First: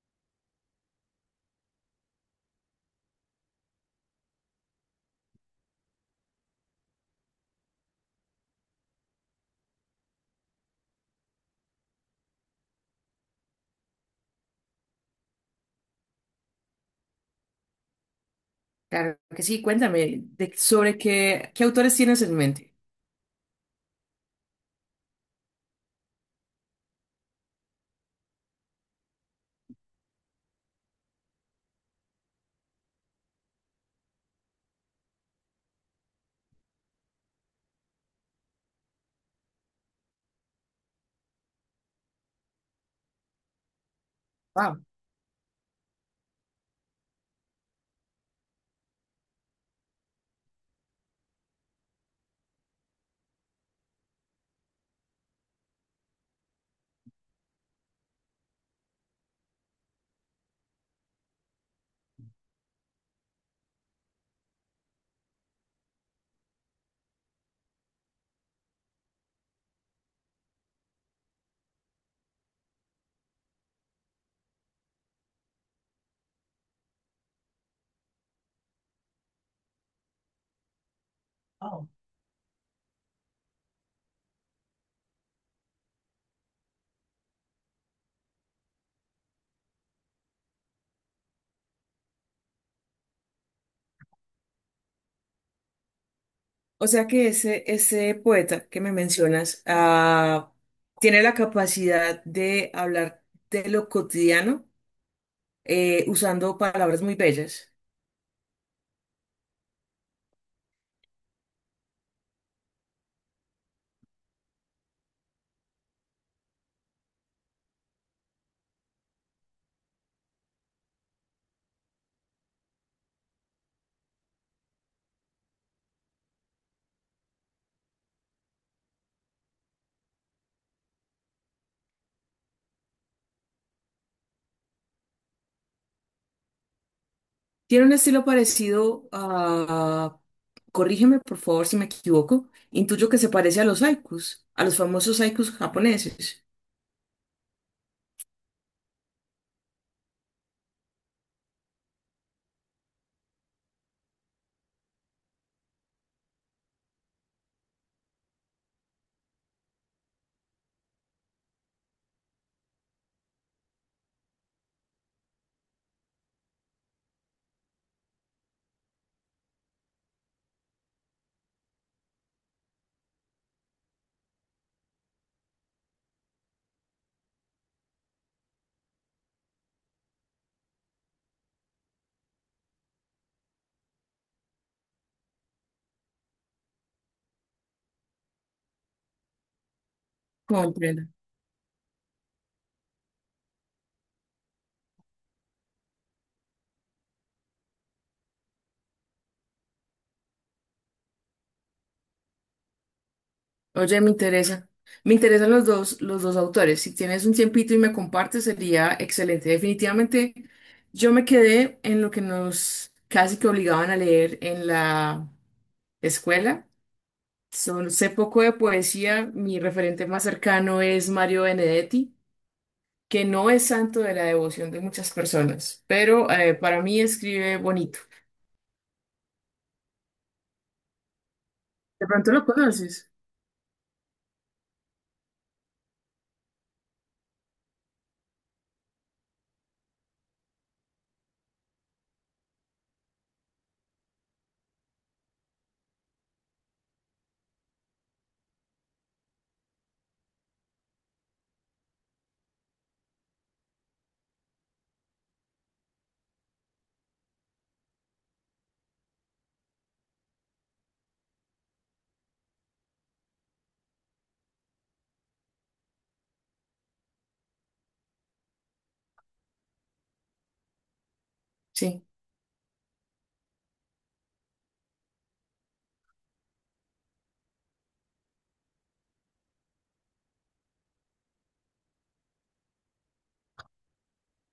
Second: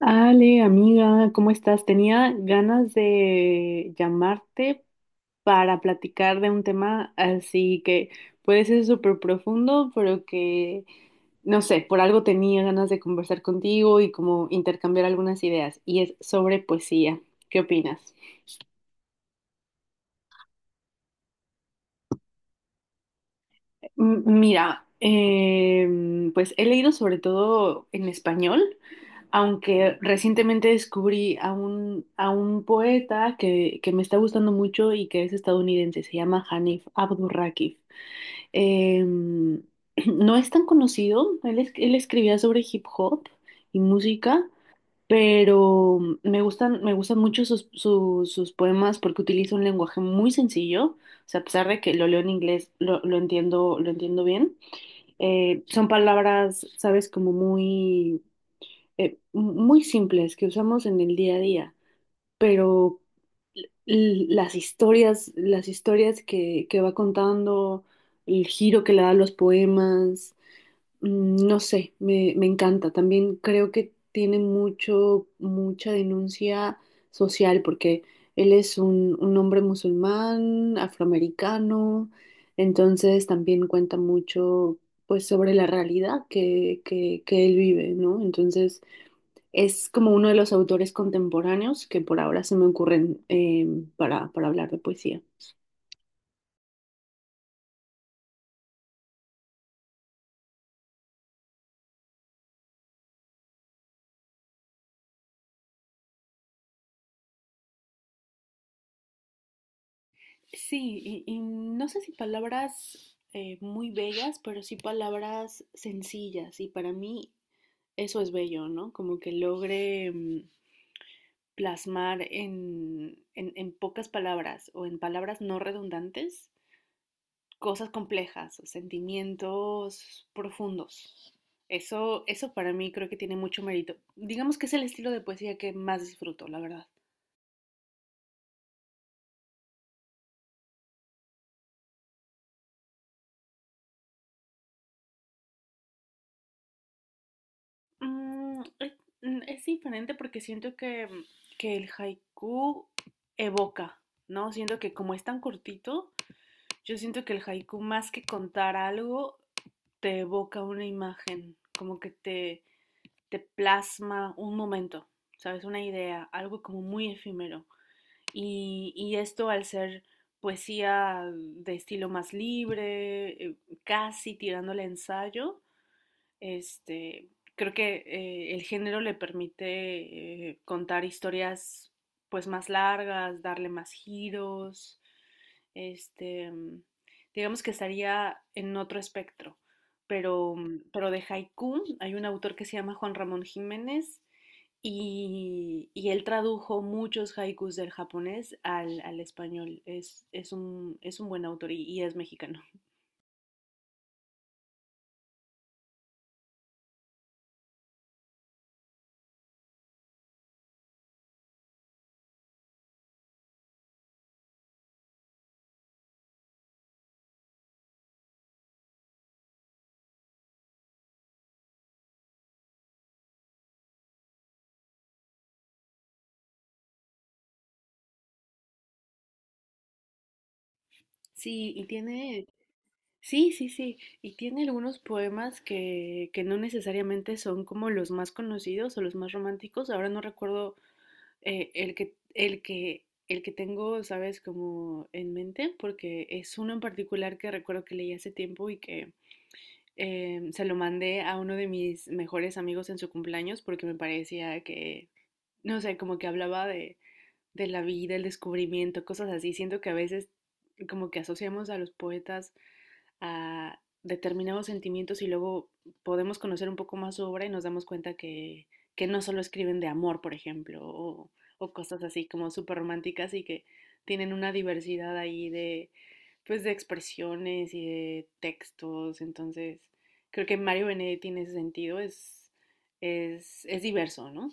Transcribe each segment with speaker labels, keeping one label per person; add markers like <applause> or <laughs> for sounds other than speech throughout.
Speaker 1: Ale, amiga, ¿cómo estás? Tenía ganas de llamarte para platicar de un tema así que puede ser súper profundo, pero no sé, por algo tenía ganas de conversar contigo y como intercambiar algunas ideas, y es sobre poesía. ¿Qué opinas?
Speaker 2: Claro que sí, cuéntame sobre qué, qué autores tienes en mente.
Speaker 1: Mira, pues he leído sobre todo en español, aunque recientemente descubrí a un poeta que me está gustando mucho y que es estadounidense, se llama Hanif Abdurrakif. <clears throat> No es tan conocido, él escribía sobre hip hop y música, pero me gustan mucho sus poemas porque utiliza un lenguaje muy sencillo, o sea, a pesar de que lo leo en inglés, lo entiendo bien. Son palabras, sabes, como muy simples que usamos en el día a día, pero las historias que va contando, el giro que le da a los poemas, mm, no sé, me encanta. También creo que tiene mucha denuncia social, porque él es un hombre musulmán,
Speaker 2: Wow.
Speaker 1: afroamericano, entonces también cuenta mucho, pues, sobre la realidad que él vive, ¿no? Entonces, es como uno de los autores contemporáneos que por ahora se me ocurren para hablar de poesía.
Speaker 2: O sea que ese poeta que me mencionas, tiene la capacidad de hablar de lo cotidiano, usando palabras muy bellas.
Speaker 1: Sí, y no sé si palabras muy bellas, pero sí palabras sencillas. Y para mí eso es bello, ¿no? Como que logre, mm, plasmar en pocas palabras o en palabras no redundantes cosas complejas, sentimientos profundos. Eso para mí creo que tiene mucho mérito. Digamos que es el estilo de poesía que más disfruto, la verdad.
Speaker 2: Tiene un estilo parecido a, corrígeme por favor si me equivoco, intuyo que se parece a los haikus, a los famosos haikus japoneses.
Speaker 1: Mm, es, es diferente porque siento que el haiku evoca, ¿no? Siento que como es tan cortito, yo siento que el haiku, más que contar algo, te evoca una imagen, como que te plasma un momento, ¿sabes? Una idea, algo como muy efímero. Y esto, al ser poesía de estilo más libre, casi tirándole a ensayo, este, creo que el género le permite, contar historias pues más largas, darle más giros, este, mm, digamos que estaría en otro espectro, pero, mm,
Speaker 2: Comprendo.
Speaker 1: pero de haiku hay un autor que se llama Juan Ramón Jiménez. Y y, él tradujo muchos haikus del japonés al español. Es un buen autor y es mexicano.
Speaker 2: Oye, me interesa. Me interesan los dos autores. Si tienes un tiempito y me compartes, sería excelente. Definitivamente, yo me quedé en lo que nos casi que obligaban a leer en la escuela. Sé poco de poesía. Mi referente más cercano es Mario Benedetti, que no es santo de la devoción de muchas personas, pero para mí escribe bonito.
Speaker 1: Sí, y
Speaker 2: De pronto
Speaker 1: tiene,
Speaker 2: lo conoces.
Speaker 1: sí, sí, sí, y tiene algunos poemas que no necesariamente son como los más conocidos o los más románticos. Ahora no recuerdo, el que tengo, ¿sabes? Como en mente, porque es uno en particular que recuerdo que leí hace tiempo y que, se lo mandé a uno de mis mejores amigos en su cumpleaños porque me parecía que, no sé, como que hablaba de la vida, el descubrimiento, cosas así. Siento que a veces como que asociamos a los poetas a determinados sentimientos y luego podemos conocer un poco más su obra y nos damos cuenta que no solo escriben de amor, por ejemplo, o cosas
Speaker 2: Sí.
Speaker 1: así como súper románticas, y que tienen una diversidad ahí de, pues, de expresiones y de textos. Entonces, creo que Mario Benedetti en ese sentido es diverso, ¿no?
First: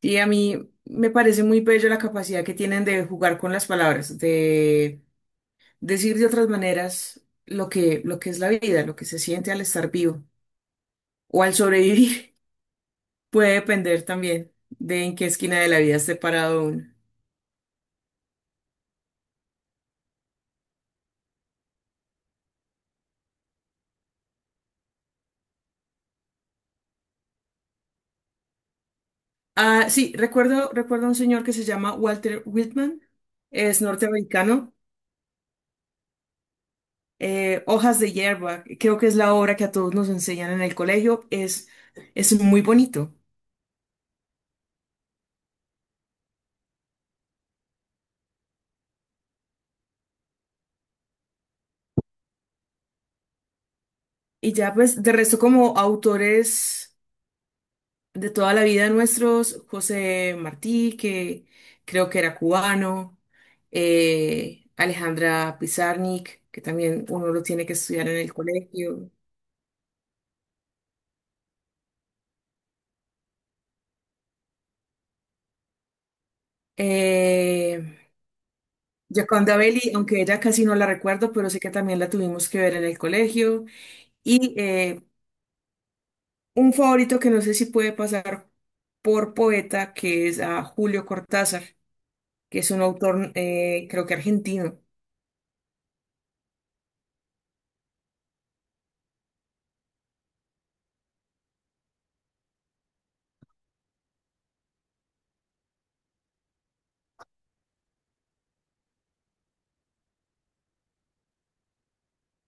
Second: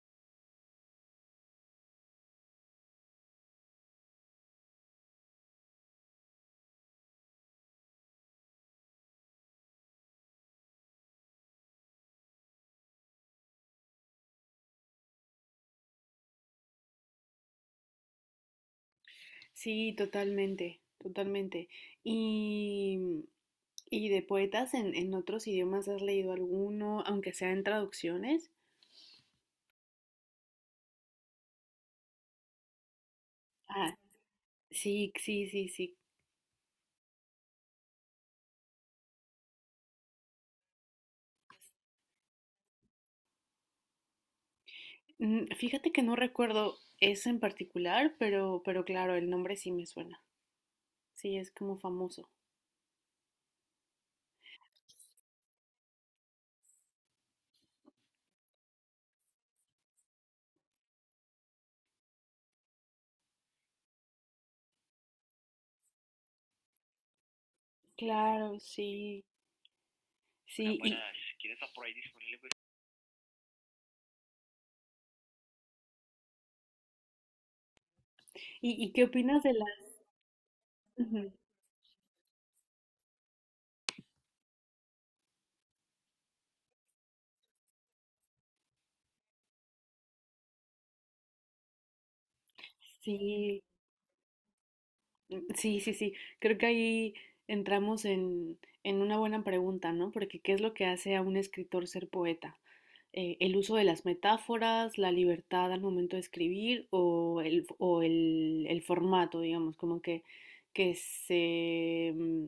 Speaker 2: Y a mí me parece muy bello la capacidad que tienen de jugar con las palabras, de decir de otras maneras lo que es la vida, lo que se siente al estar vivo o al sobrevivir, <laughs> puede depender también de en qué esquina de la vida esté parado uno.
Speaker 1: Sí, totalmente, totalmente. Y, y de poetas en otros idiomas, ¿has leído alguno, aunque sea en traducciones?
Speaker 2: Ah, sí, recuerdo a un señor que se llama Walter Whitman, es
Speaker 1: Ah,
Speaker 2: norteamericano.
Speaker 1: sí, sí, sí, sí.
Speaker 2: Hojas de hierba, creo que es la obra que a todos nos enseñan en el colegio, es muy bonito.
Speaker 1: Mm, fíjate que no recuerdo ese en particular, pero claro, el nombre sí me suena. Sí, es como famoso.
Speaker 2: Y ya pues, de resto como autores de toda la vida nuestros, José Martí, que creo que era cubano, Alejandra Pizarnik, que también uno lo tiene que estudiar en el
Speaker 1: Claro,
Speaker 2: colegio.
Speaker 1: sí, sí.
Speaker 2: Eh,
Speaker 1: ¿Y qué opinas de
Speaker 2: Gioconda
Speaker 1: la...
Speaker 2: Belli, aunque ella casi no la
Speaker 1: Ujú.
Speaker 2: recuerdo, pero sé que también la tuvimos que ver en el colegio. Y un favorito que no sé si puede pasar por poeta, que es a Julio Cortázar, que es un autor,
Speaker 1: Sí,
Speaker 2: creo que argentino.
Speaker 1: sí, sí, sí. Creo que ahí entramos en una buena pregunta, ¿no? Porque ¿qué es lo que hace a un escritor ser poeta? ¿El uso de las metáforas, la libertad al momento de escribir o el formato, digamos, como que, que se, mm,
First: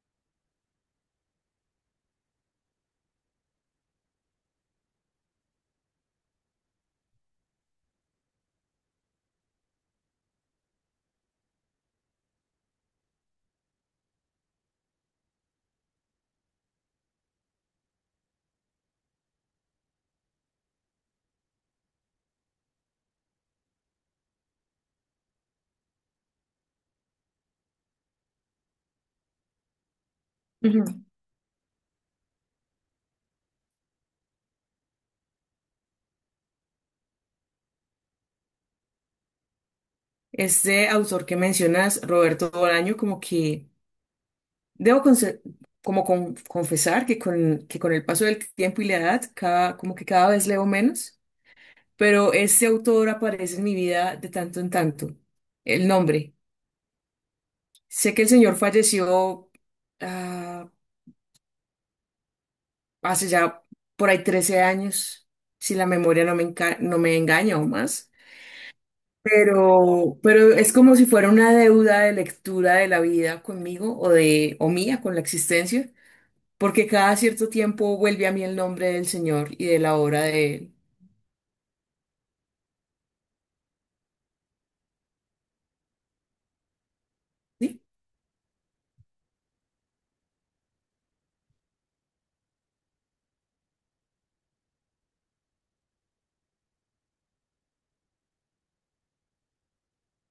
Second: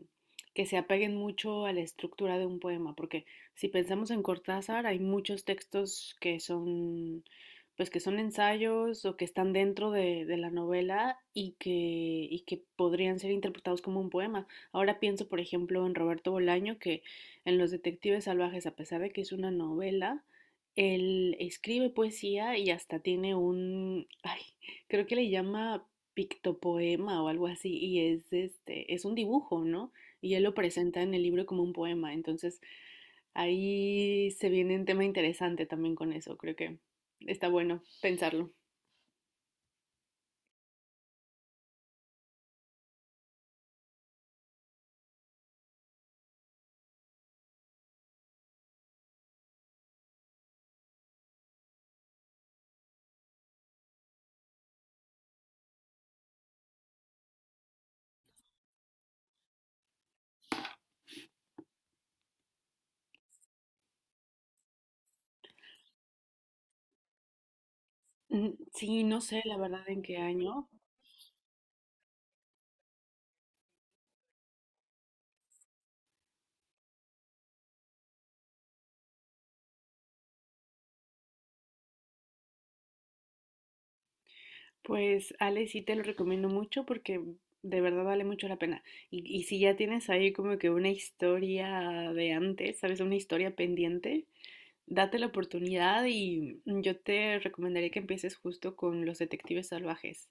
Speaker 1: que se apeguen mucho a la estructura de un poema? Porque si pensamos en Cortázar, hay muchos textos que son, pues que son ensayos o que están dentro de la novela y que podrían ser interpretados como un poema. Ahora pienso, por ejemplo, en Roberto Bolaño, que en Los Detectives Salvajes, a pesar de que es una novela, él escribe poesía y hasta tiene un, <laughs> ay, creo que le llama pictopoema o algo así, y es es un dibujo, ¿no? Y él lo presenta en el libro como un poema. Entonces, ahí se viene un tema interesante también con eso, creo que está bueno pensarlo.
Speaker 2: Este autor que mencionas, Roberto Bolaño, como que debo conse- como confesar que con el paso del tiempo y la edad, cada, como que cada vez leo menos, pero este autor aparece en mi vida de tanto en tanto. El nombre. Sé que el señor falleció, ah, hace ya por ahí 13 años, si la memoria no me no me engaña, o más.
Speaker 1: Mm, sí, no sé la verdad en qué
Speaker 2: Pero
Speaker 1: año.
Speaker 2: es como si fuera una deuda de lectura de la vida conmigo o mía con la existencia, porque cada cierto tiempo vuelve a mí el nombre del Señor y de la obra de él.
Speaker 1: Pues Ale, sí te lo recomiendo mucho porque de
Speaker 2: ¿Sí?
Speaker 1: verdad vale mucho la pena. Y si ya tienes ahí como que una historia de antes, ¿sabes? Una historia pendiente, date la oportunidad y, mm, yo te recomendaría que empieces justo con Los Detectives Salvajes.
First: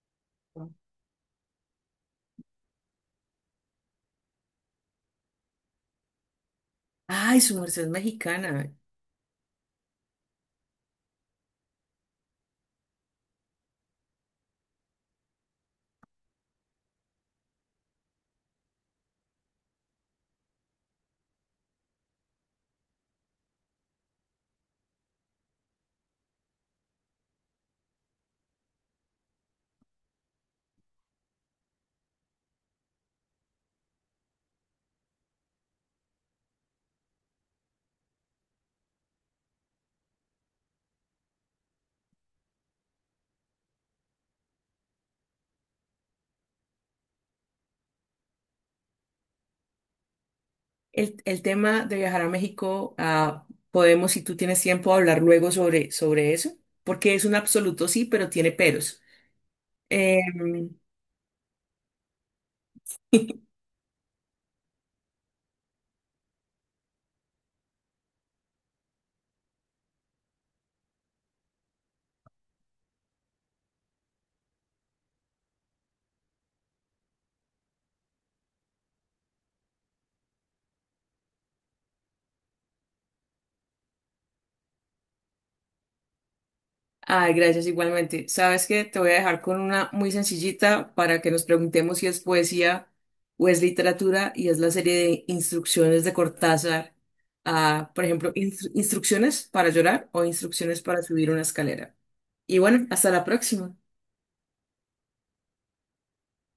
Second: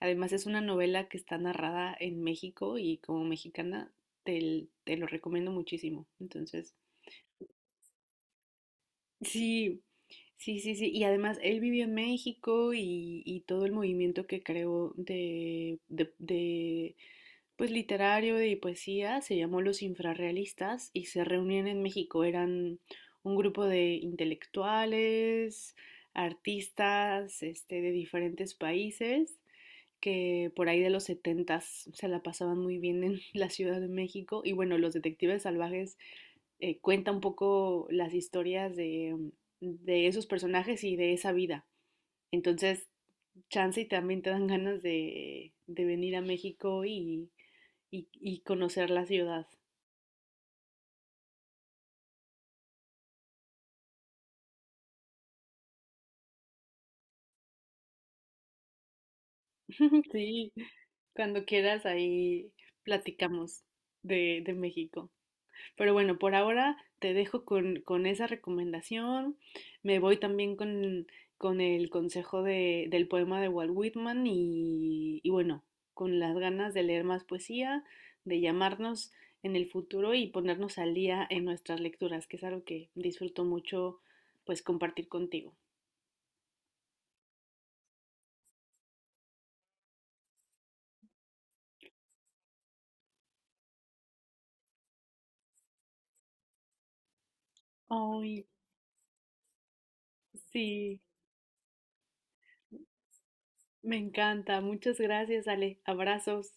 Speaker 1: Además es una novela que está narrada en México y, como mexicana, te lo recomiendo muchísimo. Entonces,
Speaker 2: Ay, su merced es mexicana.
Speaker 1: sí, sí, sí, sí. Y además él vivió en México y todo el movimiento que creó de pues literario de poesía, se llamó Los Infrarrealistas y se reunían en México. Eran un grupo de intelectuales, artistas, este, de diferentes países que por ahí de los setentas se la pasaban muy bien en <laughs> la Ciudad de México. Y bueno, Los Detectives Salvajes, cuenta un poco las historias de esos personajes y de esa vida. Entonces, chance y también te dan ganas de venir a México y conocer la ciudad.
Speaker 2: El tema de viajar a México, ah, podemos, si tú tienes tiempo, hablar luego sobre eso, porque es un absoluto sí, pero tiene peros.
Speaker 1: <laughs>
Speaker 2: Eh,
Speaker 1: Sí, cuando quieras ahí
Speaker 2: <laughs>
Speaker 1: platicamos de México. Pero bueno, por ahora te dejo con esa recomendación. Me voy también con el consejo del poema de Walt Whitman y bueno, con las ganas de leer más poesía, de llamarnos en el futuro y ponernos al día en nuestras lecturas, que es algo que disfruto mucho pues compartir contigo.
Speaker 2: Ay, gracias igualmente. Sabes que te voy a dejar con una muy sencillita para que nos preguntemos si es poesía o es literatura, y es la serie de instrucciones de Cortázar. Ah, por ejemplo,
Speaker 1: Ay,
Speaker 2: instrucciones para llorar o instrucciones
Speaker 1: sí,
Speaker 2: para subir una escalera. Y bueno, hasta la próxima.
Speaker 1: me encanta. Muchas gracias, Ale. Abrazos.